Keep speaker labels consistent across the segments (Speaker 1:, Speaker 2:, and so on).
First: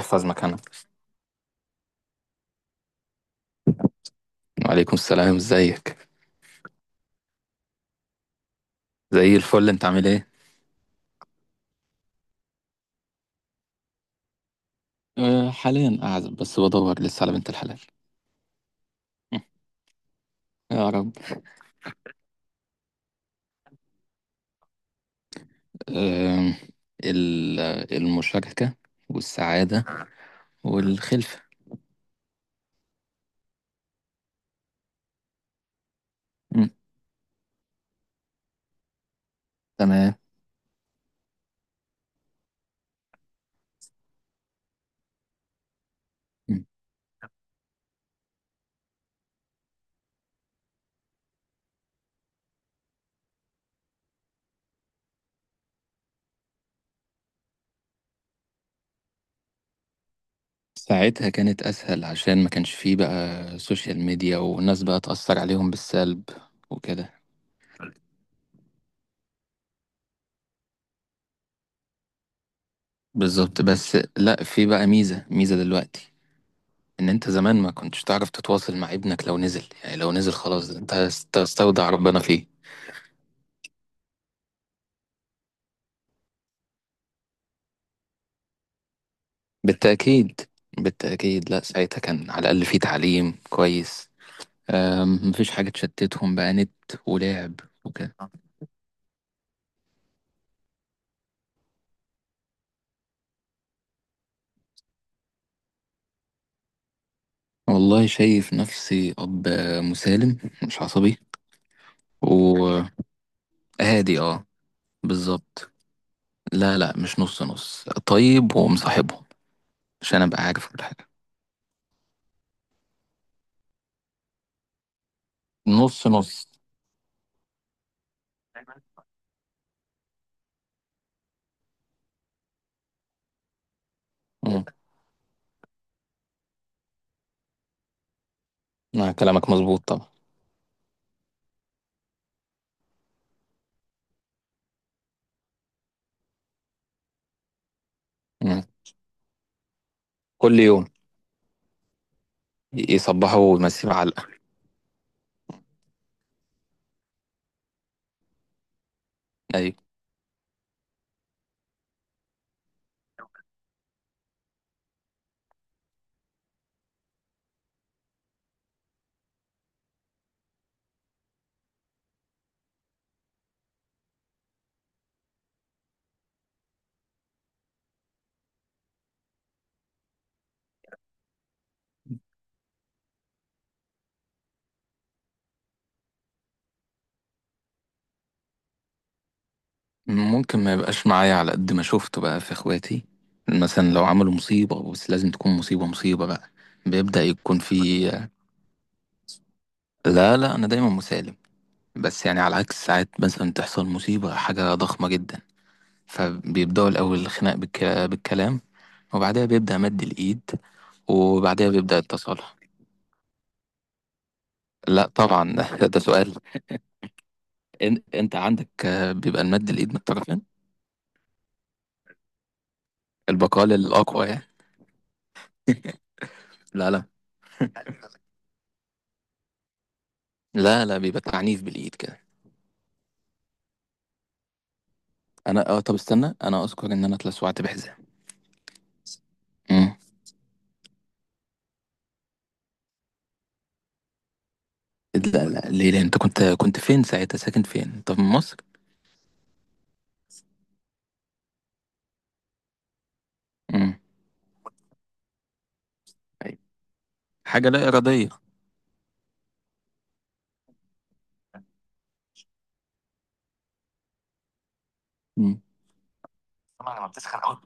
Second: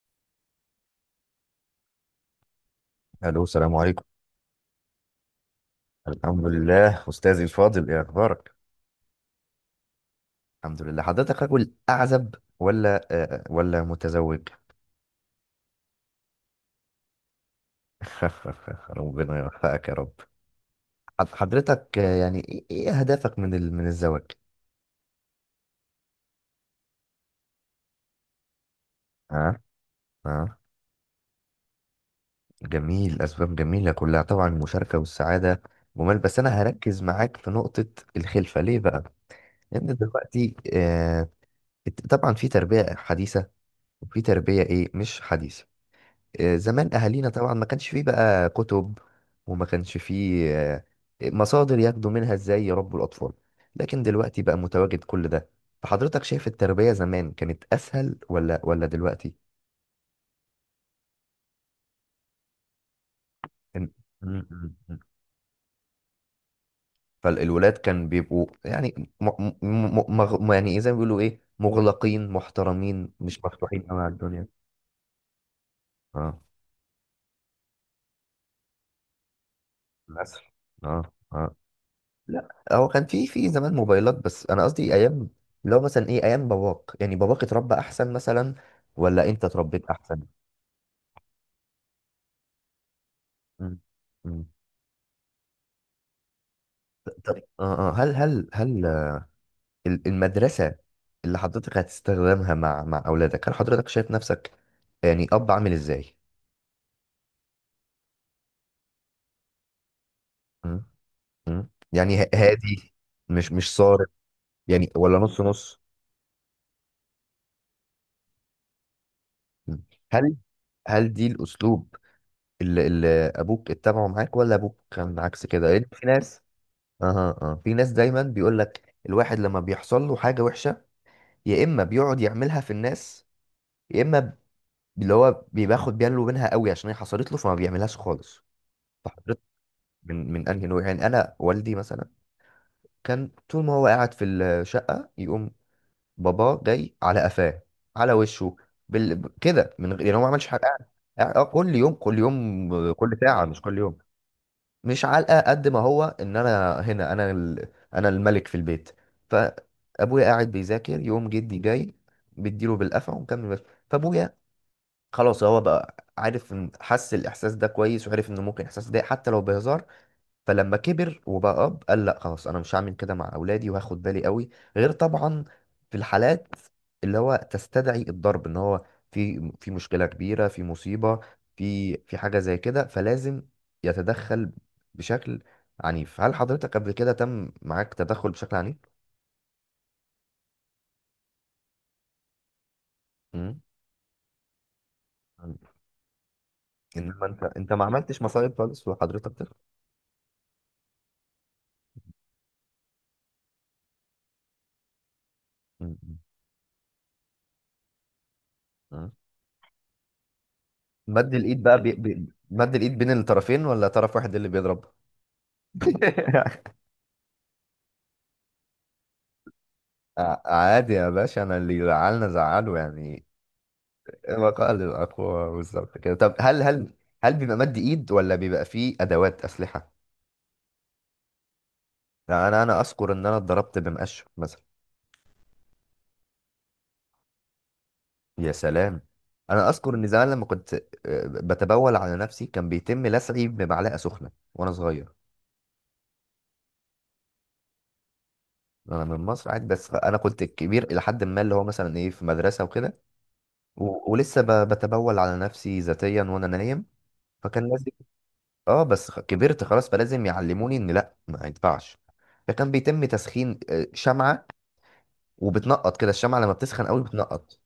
Speaker 1: احفظ مكانها.
Speaker 2: الو، السلام عليكم.
Speaker 1: وعليكم السلام، ازيك؟
Speaker 2: الحمد لله، استاذي الفاضل، ايه اخبارك؟
Speaker 1: زي الفل، انت عامل ايه؟
Speaker 2: الحمد لله. حضرتك رجل اعزب ولا متزوج؟
Speaker 1: حاليا قاعد بس بدور لسه على بنت الحلال.
Speaker 2: ربنا يوفقك يا رب.
Speaker 1: يا رب.
Speaker 2: حضرتك، يعني إيه اهدافك من الزواج؟
Speaker 1: أه ال- المشاركة
Speaker 2: اه.
Speaker 1: والسعادة
Speaker 2: اه.
Speaker 1: والخلفة.
Speaker 2: جميل، اسباب جميله كلها طبعا، المشاركه والسعاده. جمال. بس انا
Speaker 1: مم.
Speaker 2: هركز معاك في نقطه: الخلفه ليه بقى؟ لان
Speaker 1: تمام.
Speaker 2: دلوقتي، طبعا في تربيه حديثه وفي تربيه مش حديثه.
Speaker 1: مم.
Speaker 2: زمان اهالينا طبعا ما كانش فيه بقى كتب وما كانش فيه مصادر ياخدوا منها ازاي يربوا الاطفال، لكن دلوقتي بقى متواجد كل ده. فحضرتك شايف التربية زمان كانت اسهل ولا دلوقتي؟
Speaker 1: ساعتها كانت أسهل عشان ما كانش فيه بقى
Speaker 2: إن-
Speaker 1: سوشيال
Speaker 2: م-
Speaker 1: ميديا
Speaker 2: م-
Speaker 1: والناس
Speaker 2: م.
Speaker 1: بقى تأثر عليهم بالسلب وكده.
Speaker 2: فالولاد كان بيبقوا يعني يعني زي ما بيقولوا مغلقين محترمين، مش
Speaker 1: بالظبط،
Speaker 2: مفتوحين
Speaker 1: بس
Speaker 2: قوي على
Speaker 1: لا،
Speaker 2: الدنيا.
Speaker 1: في بقى ميزة دلوقتي،
Speaker 2: اه،
Speaker 1: ان انت زمان ما كنتش تعرف تتواصل مع ابنك لو نزل، يعني لو نزل
Speaker 2: للاسف.
Speaker 1: خلاص انت
Speaker 2: اه. اه.
Speaker 1: تستودع ربنا فيه.
Speaker 2: لا، هو كان في زمان موبايلات، بس انا قصدي ايام اللي هو مثلا ايام باباك، يعني باباك اتربى احسن مثلا ولا انت اتربيت احسن؟
Speaker 1: بالتأكيد، بالتأكيد، لا ساعتها كان على الأقل في تعليم
Speaker 2: مم.
Speaker 1: كويس.
Speaker 2: مم.
Speaker 1: مفيش حاجة تشتتهم بقى نت
Speaker 2: طب،
Speaker 1: ولعب
Speaker 2: هل
Speaker 1: وكده.
Speaker 2: هل هل المدرسة اللي حضرتك هتستخدمها مع اولادك، هل حضرتك شايف نفسك يعني اب عامل ازاي؟
Speaker 1: والله شايف نفسي أب مسالم مش
Speaker 2: مم.
Speaker 1: عصبي
Speaker 2: مم. يعني ه-
Speaker 1: وهادي.
Speaker 2: هادي مش صارم؟
Speaker 1: اه.
Speaker 2: يعني ولا نص
Speaker 1: بالظبط.
Speaker 2: نص؟
Speaker 1: لا لا، مش نص نص، طيب ومصاحبهم
Speaker 2: مم.
Speaker 1: عشان
Speaker 2: هل
Speaker 1: أبقى عارف كل حاجة.
Speaker 2: هل دي الاسلوب اللي ابوك اتبعه معاك، ولا ابوك كان عكس كده؟ لان في
Speaker 1: نص
Speaker 2: ناس.
Speaker 1: نص.
Speaker 2: اها، اه، في ناس دايما بيقول لك الواحد لما بيحصل له حاجه وحشه يا اما بيقعد يعملها في الناس، يا اما
Speaker 1: مم.
Speaker 2: اللي هو بياخد باله منها قوي عشان هي حصلت له فما بيعملهاش خالص.
Speaker 1: آه،
Speaker 2: فحضرتك
Speaker 1: كلامك مظبوط طبعا.
Speaker 2: من انهي نوع؟ يعني انا والدي مثلا كان طول ما هو قاعد في الشقه يقوم بابا جاي على قفاه، على وشه،
Speaker 1: مم.
Speaker 2: كده من غير يعني، هو ما عملش
Speaker 1: كل
Speaker 2: حاجه، قاعد
Speaker 1: يوم
Speaker 2: اه، كل يوم، كل يوم، كل ساعه،
Speaker 1: يصبحوا
Speaker 2: مش كل
Speaker 1: ويمسيه
Speaker 2: يوم.
Speaker 1: علقة.
Speaker 2: مش علقه، قد ما هو ان انا هنا، انا انا الملك في البيت.
Speaker 1: أيوة.
Speaker 2: فابويا قاعد بيذاكر، يقوم جدي جاي بيديله بالقفا ومكمل بس. فابويا خلاص هو بقى عارف حس الاحساس ده كويس، وعرف انه ممكن الاحساس ده حتى لو بهزار. فلما كبر وبقى اب، قال لا خلاص، انا مش هعمل كده مع اولادي، وهاخد بالي قوي. غير طبعا في الحالات اللي هو تستدعي الضرب، ان هو في مشكله كبيره، في مصيبه، في حاجه زي كده، فلازم يتدخل بشكل عنيف. هل حضرتك قبل كده تم معاك تدخل بشكل عنيف؟
Speaker 1: ممكن ما يبقاش معايا على قد ما شفته بقى في إخواتي،
Speaker 2: امم.
Speaker 1: مثلا لو عملوا مصيبة، بس لازم تكون مصيبة بقى، بيبدأ
Speaker 2: انما انت،
Speaker 1: يكون في.
Speaker 2: ما عملتش مصايب خالص وحضرتك
Speaker 1: لا لا، أنا دايما مسالم، بس يعني على عكس ساعات مثلا تحصل مصيبة حاجة ضخمة جدا،
Speaker 2: مم.
Speaker 1: فبيبدأوا الأول الخناق بالكلام،
Speaker 2: مم.
Speaker 1: وبعدها بيبدأ مد الإيد،
Speaker 2: مد الايد
Speaker 1: وبعدها
Speaker 2: بقى
Speaker 1: بيبدأ التصالح.
Speaker 2: مد الايد بين الطرفين ولا طرف واحد اللي بيضرب؟
Speaker 1: لا طبعا، ده سؤال؟ أنت عندك بيبقى المد الإيد من
Speaker 2: ع-
Speaker 1: الطرفين.
Speaker 2: عادي يا باشا، انا اللي زعلنا زعله يعني.
Speaker 1: البقال الأقوى يعني.
Speaker 2: بقاء للأقوى، بالظبط كده. طب،
Speaker 1: لا لا،
Speaker 2: هل بيبقى مد ايد ولا بيبقى فيه ادوات اسلحه؟
Speaker 1: لا بيبقى تعنيف بالايد كده.
Speaker 2: لا، انا اذكر ان انا اتضربت بمقشف مثلا.
Speaker 1: انا اه، طب استنى، انا اذكر ان انا اتلسعت بحزام.
Speaker 2: يا سلام، انا اذكر
Speaker 1: امم.
Speaker 2: ان زمان لما كنت، بتبول على نفسي، كان بيتم لسعي بمعلقه سخنه وانا صغير.
Speaker 1: لا لا، ليه؟ لأ، انت كنت فين ساعتها؟ ساكن فين انت؟ في مصر؟
Speaker 2: انا من مصر عادي، بس انا كنت كبير الى حد ما، اللي هو مثلا في مدرسه وكده،
Speaker 1: امم.
Speaker 2: ولسه بتبول على نفسي ذاتيا وانا
Speaker 1: أيوة.
Speaker 2: نايم.
Speaker 1: حاجه
Speaker 2: فكان،
Speaker 1: لا اراديه.
Speaker 2: اه، بس كبرت خلاص، فلازم يعلموني ان لا، ما ينفعش. فكان بيتم تسخين شمعة،
Speaker 1: امم،
Speaker 2: وبتنقط كده الشمعة لما بتسخن
Speaker 1: طبعا
Speaker 2: قوي
Speaker 1: لما بتسخن
Speaker 2: بتنقط.
Speaker 1: أوي.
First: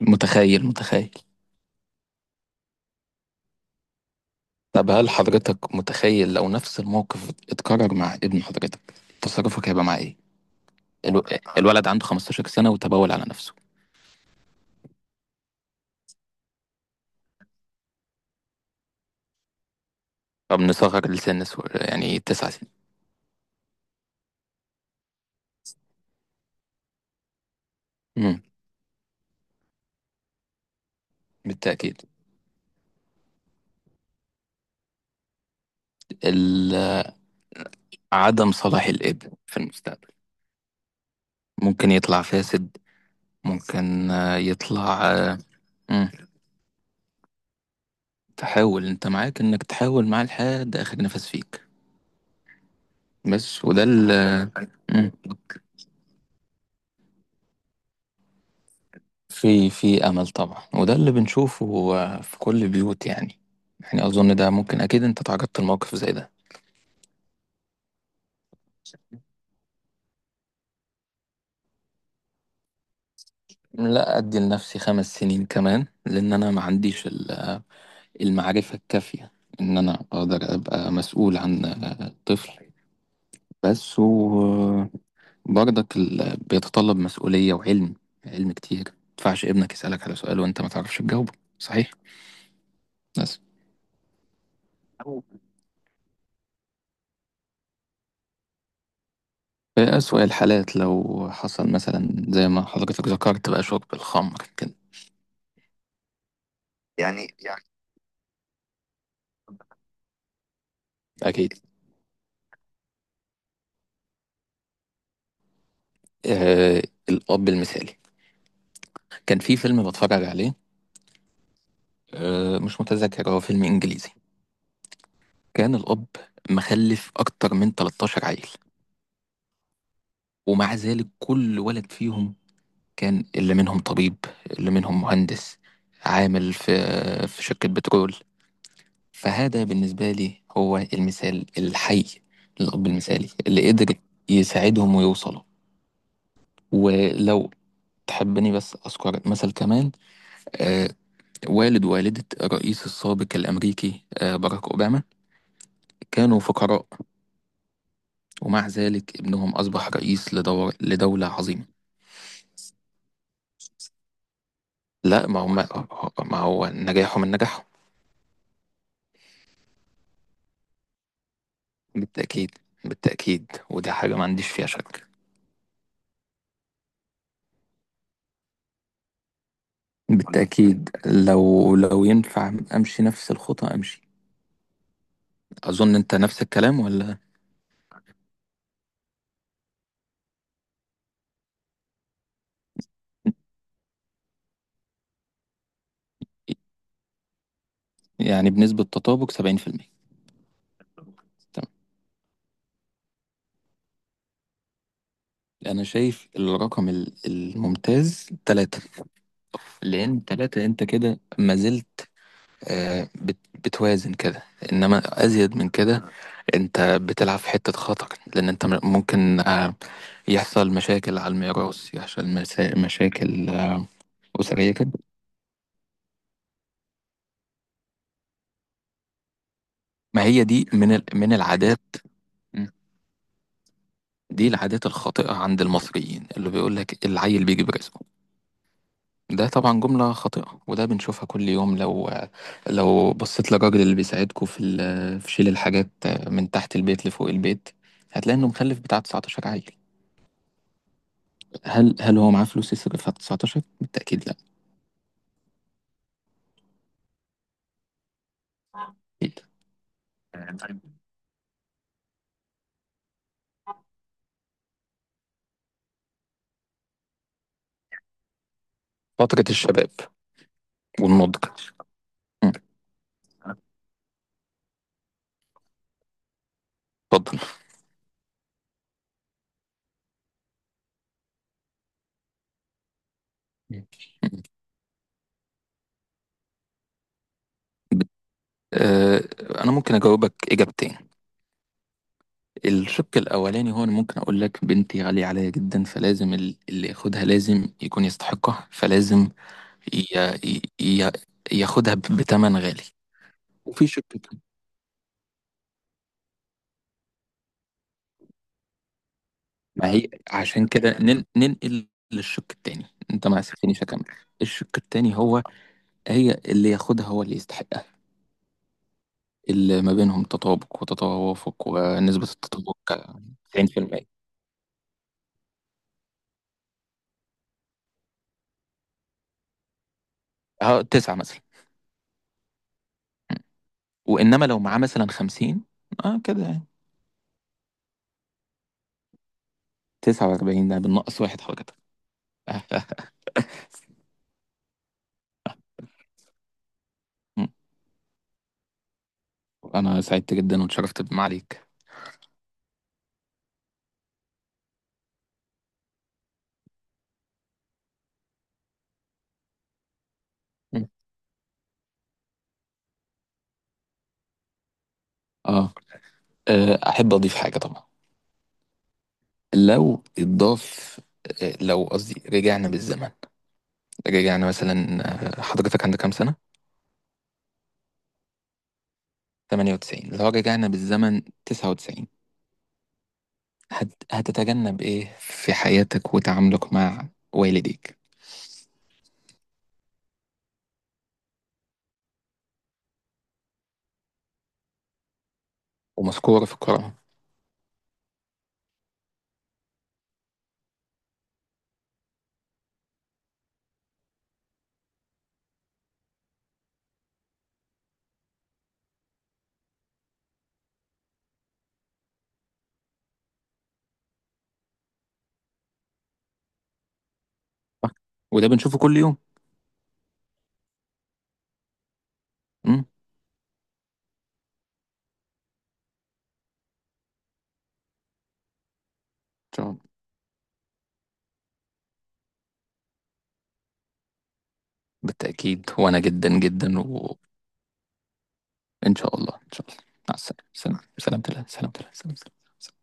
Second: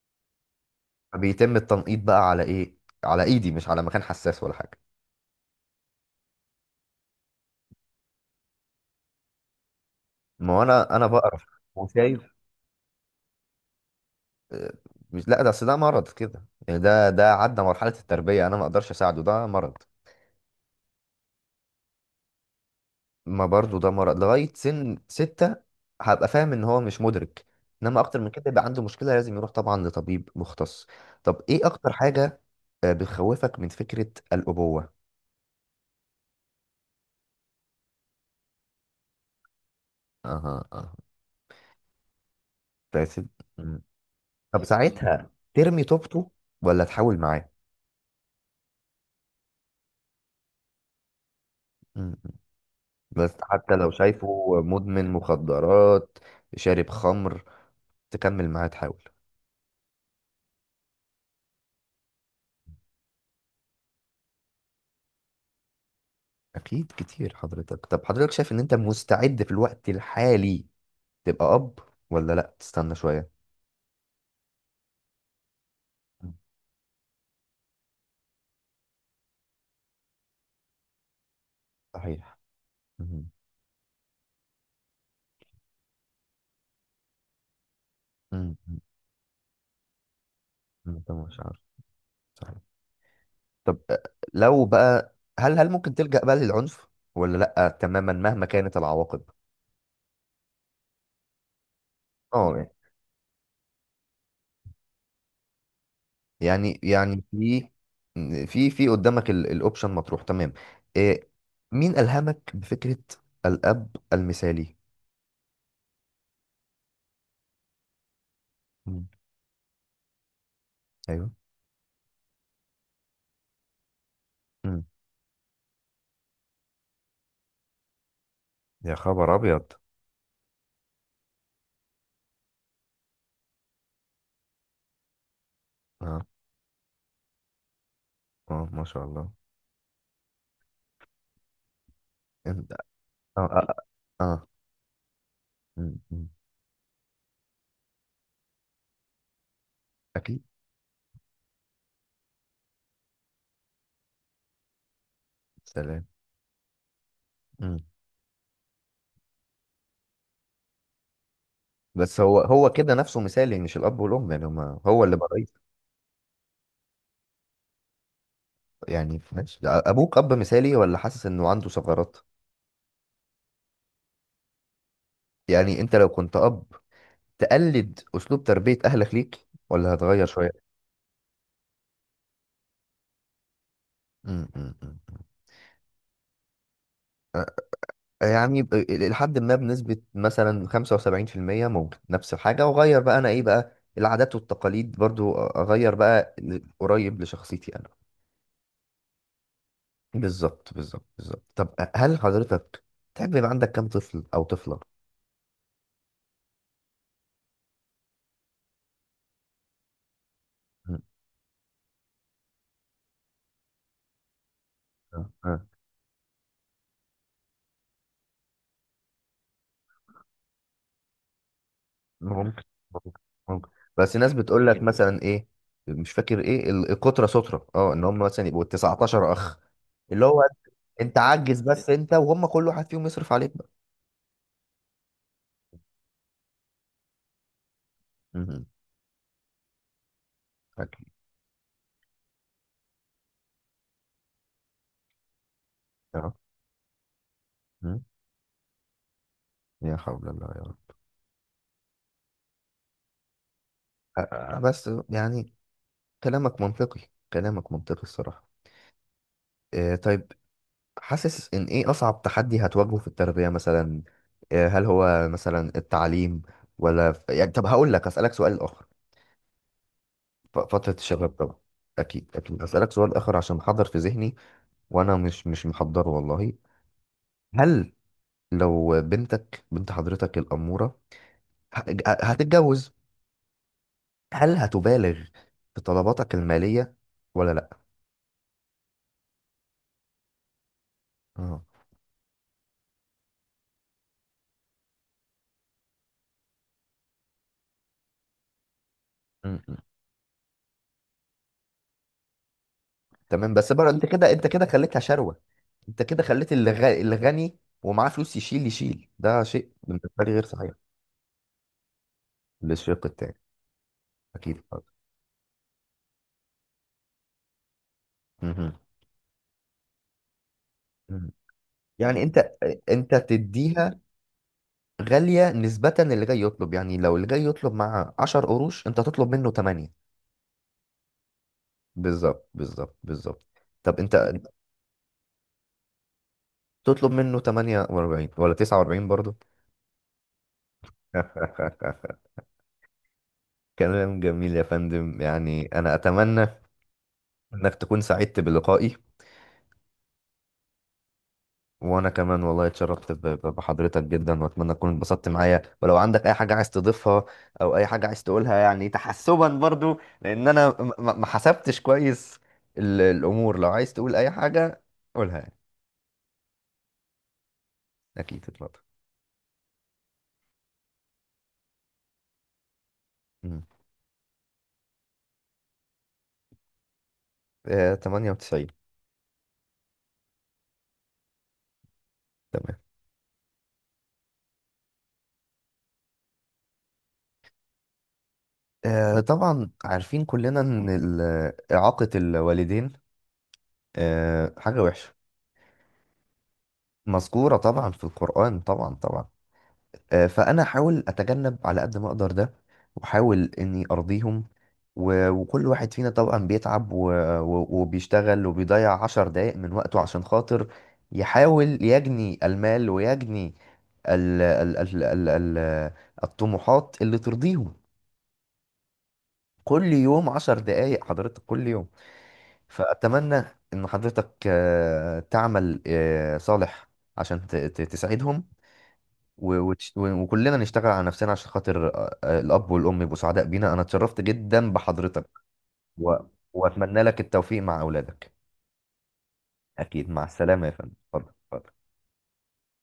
Speaker 1: متخيل، متخيل.
Speaker 2: بيتم التنقيط بقى على ايه؟ على ايدي، مش على مكان حساس ولا حاجة.
Speaker 1: طب هل حضرتك متخيل لو نفس الموقف اتكرر مع ابن حضرتك، تصرفك هيبقى مع ايه؟
Speaker 2: ما هو انا،
Speaker 1: الو...
Speaker 2: بقرف
Speaker 1: الولد عنده
Speaker 2: وشايف
Speaker 1: 15 سنه وتبول على نفسه؟
Speaker 2: آه، مش، لا، ده اصل ده مرض كده يعني، ده عدى مرحلة التربية، انا ما اقدرش اساعده، ده مرض.
Speaker 1: طب نصغر لسن يعني تسع سنين.
Speaker 2: ما برضو ده مرض لغاية سن 6 هبقى فاهم ان هو مش مدرك، انما اكتر من
Speaker 1: امم.
Speaker 2: كده يبقى عنده مشكلة لازم يروح طبعا لطبيب مختص. طب ايه اكتر
Speaker 1: بالتاكيد.
Speaker 2: حاجة بتخوفك من فكرة الأبوة؟
Speaker 1: ال... عدم صلاح الابن في المستقبل،
Speaker 2: اها. اها.
Speaker 1: ممكن يطلع فاسد،
Speaker 2: بس- مم.
Speaker 1: ممكن
Speaker 2: طب
Speaker 1: يطلع
Speaker 2: ساعتها ترمي
Speaker 1: مم.
Speaker 2: توبته ولا تحاول معاه؟
Speaker 1: تحاول. انت معاك انك تحاول معاه لحد اخر نفس فيك.
Speaker 2: مم. بس
Speaker 1: بس
Speaker 2: حتى
Speaker 1: وده
Speaker 2: لو
Speaker 1: اللي،
Speaker 2: شايفه مدمن مخدرات، شارب خمر، تكمل معاه تحاول؟
Speaker 1: في في امل طبعا، وده اللي بنشوفه آه، في كل البيوت يعني. يعني اظن ده ممكن، اكيد انت تعرضت لموقف زي ده.
Speaker 2: اكيد، كتير حضرتك. طب، حضرتك شايف ان انت مستعد في الوقت الحالي تبقى اب، ولا لا، تستنى شويه؟
Speaker 1: لا، ادي لنفسي خمس سنين كمان
Speaker 2: مم.
Speaker 1: لان انا ما عنديش المعرفة الكافية ان انا اقدر ابقى مسؤول عن آه،
Speaker 2: صحيح.
Speaker 1: طفل.
Speaker 2: مهم.
Speaker 1: بس و برضك بيتطلب مسؤولية وعلم. علم
Speaker 2: مم.
Speaker 1: كتير، ما ينفعش ابنك يسألك على سؤال وانت ما تعرفش
Speaker 2: مم. ده
Speaker 1: تجاوبه.
Speaker 2: مش عارف.
Speaker 1: صحيح، بس
Speaker 2: طب، لو بقى، هل ممكن تلجأ بقى للعنف، ولا لا تماما مهما كانت العواقب؟
Speaker 1: في أسوأ الحالات لو حصل مثلا زي ما
Speaker 2: اه،
Speaker 1: حضرتك ذكرت بقى شرب الخمر كده.
Speaker 2: يعني
Speaker 1: يعني
Speaker 2: في، في قدامك الاوبشن مطروح تمام؟ إيه.
Speaker 1: أكيد.
Speaker 2: مين ألهمك بفكرة الأب المثالي؟
Speaker 1: آه. الأب المثالي
Speaker 2: مم.
Speaker 1: كان في فيلم بتفرج عليه.
Speaker 2: ايوه.
Speaker 1: آه، مش متذكر، هو فيلم إنجليزي.
Speaker 2: مم.
Speaker 1: كان الأب مخلف أكتر من 13 عيل،
Speaker 2: يا خبر ابيض.
Speaker 1: ومع ذلك كل ولد فيهم كان، اللي منهم طبيب، اللي منهم مهندس،
Speaker 2: اه.
Speaker 1: عامل في في شركة بترول.
Speaker 2: اه. ما شاء الله.
Speaker 1: فهذا بالنسبة لي هو المثال الحي
Speaker 2: انت.
Speaker 1: للأب المثالي
Speaker 2: اه،
Speaker 1: اللي قدر
Speaker 2: آه.
Speaker 1: يساعدهم ويوصلوا.
Speaker 2: مم. مم.
Speaker 1: ولو تحبني بس أذكر مثل كمان،
Speaker 2: اكيد.
Speaker 1: آه، والد ووالدة الرئيس السابق الأمريكي آه باراك أوباما،
Speaker 2: سلام.
Speaker 1: كانوا فقراء،
Speaker 2: مم.
Speaker 1: ومع ذلك ابنهم أصبح رئيس لدولة عظيمة.
Speaker 2: بس هو، هو كده نفسه مثالي، مش الاب والام يعني، هما، هو اللي بقى
Speaker 1: لا، ما
Speaker 2: رئيس.
Speaker 1: هم، ما هو نجاحه من نجاحهم.
Speaker 2: يعني ماشي، ابوك اب مثالي ولا حاسس انه عنده ثغرات؟
Speaker 1: بالتأكيد، بالتأكيد، ودي حاجة ما عنديش فيها شك.
Speaker 2: يعني انت لو كنت اب، تقلد اسلوب تربيه اهلك ليك ولا هتغير شويه؟
Speaker 1: بالتأكيد، لو ينفع أمشي نفس الخطى أمشي.
Speaker 2: م- م- م- م.
Speaker 1: أظن أنت نفس الكلام ولا؟
Speaker 2: يعني لحد ما بنسبه مثلا 75%، ممكن نفس الحاجه، واغير بقى انا ايه بقى العادات والتقاليد برضو، اغير بقى قريب لشخصيتي انا.
Speaker 1: يعني بنسبة تطابق 70%.
Speaker 2: بالظبط، بالظبط، بالظبط. طب،
Speaker 1: تمام.
Speaker 2: هل حضرتك تحب يبقى عندك كام طفل او طفله؟
Speaker 1: أنا شايف الرقم الممتاز تلاتة، لأن تلاتة أنت كده ما زلت آه، بتوازن كده، إنما أزيد
Speaker 2: م.
Speaker 1: من كده أنت بتلعب في حتة خطر، لأن أنت ممكن آه، يحصل مشاكل على الميراث، يحصل
Speaker 2: ممكن، ممكن،
Speaker 1: مشاكل
Speaker 2: ممكن،
Speaker 1: آه،
Speaker 2: بس ناس بتقول
Speaker 1: أسرية.
Speaker 2: لك يعني مثلا مش فاكر ايه القطرة سترة، اه، ان هم مثلا يبقوا 19 اخ،
Speaker 1: ما
Speaker 2: اللي هو
Speaker 1: هي دي من
Speaker 2: انت
Speaker 1: من
Speaker 2: عجز. بس
Speaker 1: العادات.
Speaker 2: انت وهم كل
Speaker 1: مم.
Speaker 2: واحد فيهم يصرف عليك بقى.
Speaker 1: دي العادات الخاطئة عند المصريين اللي بيقول لك العيل بيجي برزقه.
Speaker 2: مهم.
Speaker 1: ده طبعا جملة خاطئة، وده
Speaker 2: اكيد.
Speaker 1: بنشوفها كل يوم. لو بصيت للراجل اللي بيساعدكوا في في شيل الحاجات
Speaker 2: اه.
Speaker 1: من تحت البيت لفوق البيت،
Speaker 2: مم.
Speaker 1: هتلاقي انه مخلف بتاع 19 عيل.
Speaker 2: يا حول الله يا رب.
Speaker 1: هل هل هو معاه فلوس يصرف على 19؟ بالتأكيد لا.
Speaker 2: بس يعني كلامك منطقي، كلامك منطقي الصراحة.
Speaker 1: أكيد.
Speaker 2: طيب، حاسس ان ايه اصعب تحدي هتواجهه في التربية مثلا؟ هل هو مثلا التعليم ولا يعني، طب هقول لك، اسألك سؤال اخر.
Speaker 1: فترة الشباب
Speaker 2: فترة الشباب
Speaker 1: والنضج.
Speaker 2: طبعا. أكيد،
Speaker 1: مم.
Speaker 2: أكيد. أسألك سؤال آخر عشان محضر في ذهني، وأنا مش محضره والله.
Speaker 1: اتفضل.
Speaker 2: هل، لو بنتك، بنت حضرتك الأمورة، ه- هتتجوز،
Speaker 1: مم.
Speaker 2: هل هتبالغ في طلباتك المالية ولا لأ؟
Speaker 1: بت- آه، انا ممكن اجاوبك اجابتين.
Speaker 2: اه.
Speaker 1: الشق الأولاني هو أنا ممكن أقول لك بنتي غالية عليا جدا، فلازم اللي ياخدها لازم يكون يستحقها، فلازم
Speaker 2: م- م.
Speaker 1: ي... ي... ي- ياخدها بتمن غالي.
Speaker 2: تمام، بس
Speaker 1: وفي
Speaker 2: بقى
Speaker 1: شق
Speaker 2: أنت كده،
Speaker 1: تاني،
Speaker 2: أنت كده خليتها شروة، أنت كده خليت اللي اللي غني ومعاه فلوس يشيل، يشيل ده شيء
Speaker 1: ما هي
Speaker 2: بالنسبة لي غير
Speaker 1: عشان
Speaker 2: صحيح.
Speaker 1: كده ننقل للشق التاني،
Speaker 2: للشق
Speaker 1: أنت
Speaker 2: التاني.
Speaker 1: ما سبتنيش أكمل.
Speaker 2: أكيد.
Speaker 1: الشق التاني هو، هي اللي ياخدها هو اللي يستحقها،
Speaker 2: مهم.
Speaker 1: اللي ما بينهم تطابق
Speaker 2: مهم.
Speaker 1: وتوافق
Speaker 2: يعني
Speaker 1: ونسبة
Speaker 2: أنت،
Speaker 1: التطابق
Speaker 2: أنت تديها
Speaker 1: 90%،
Speaker 2: غالية، نسبة اللي جاي يطلب، يعني لو اللي جاي يطلب مع 10 قروش انت تطلب منه 8.
Speaker 1: أهو تسعة مثلا.
Speaker 2: بالظبط، بالظبط، بالظبط. طب انت
Speaker 1: وإنما لو معاه مثلا 50، أه كده يعني
Speaker 2: تطلب منه 48 ولا 49 برضه؟
Speaker 1: 49، ده بالنقص واحد حضرتك.
Speaker 2: كلام جميل يا فندم. يعني انا اتمنى
Speaker 1: أه.
Speaker 2: انك تكون سعدت بلقائي،
Speaker 1: انا سعدت جدا واتشرفت بمعاليك.
Speaker 2: وانا كمان والله اتشرفت بحضرتك جدا، واتمنى تكون اتبسطت معايا. ولو عندك اي حاجه عايز تضيفها او اي حاجه عايز تقولها، يعني تحسبا برضو لان انا ما حسبتش كويس الامور، لو عايز تقول اي حاجه قولها يعني.
Speaker 1: اه، آه، احب اضيف حاجه طبعا.
Speaker 2: اكيد، اتفضل.
Speaker 1: لو اتضاف آه، لو قصدي رجعنا بالزمن،
Speaker 2: مم.
Speaker 1: رجعنا مثلا، آه، حضرتك عندك كام سنه؟
Speaker 2: 98.
Speaker 1: 98. لو رجعنا بالزمن 99،
Speaker 2: تمام.
Speaker 1: هتتجنب ايه في حياتك وتعاملك مع والديك؟
Speaker 2: طبعا عارفين كلنا ان اعاقه الوالدين حاجه وحشه،
Speaker 1: ومذكوره في القرآن.
Speaker 2: مذكوره طبعا في القران، طبعا، طبعا. فانا احاول اتجنب على قد ما اقدر ده، واحاول اني ارضيهم، وكل واحد فينا طبعا بيتعب، وبيشتغل وبيضيع 10 دقايق من وقته عشان خاطر يحاول يجني المال ويجني ال ال ال ال ال الطموحات اللي ترضيهم.
Speaker 1: صح؟ وده بنشوفه كل يوم.
Speaker 2: كل يوم 10 دقايق حضرتك، كل يوم.
Speaker 1: امم. ان
Speaker 2: فأتمنى إن حضرتك تعمل صالح عشان تساعدهم،
Speaker 1: شاء الله.
Speaker 2: وكلنا نشتغل على نفسنا عشان خاطر الأب والأم يبقوا سعداء بينا. أنا اتشرفت جدا بحضرتك،
Speaker 1: بالتاكيد، وانا
Speaker 2: و...
Speaker 1: جدا جدا،
Speaker 2: وأتمنى
Speaker 1: وان
Speaker 2: لك التوفيق مع أولادك.
Speaker 1: شاء الله، ان شاء الله.
Speaker 2: أكيد،
Speaker 1: مع
Speaker 2: مع
Speaker 1: السلامه،
Speaker 2: السلامة يا فندم،
Speaker 1: سلام
Speaker 2: اتفضل،
Speaker 1: سلام سلام
Speaker 2: اتفضل.
Speaker 1: سلام سلام.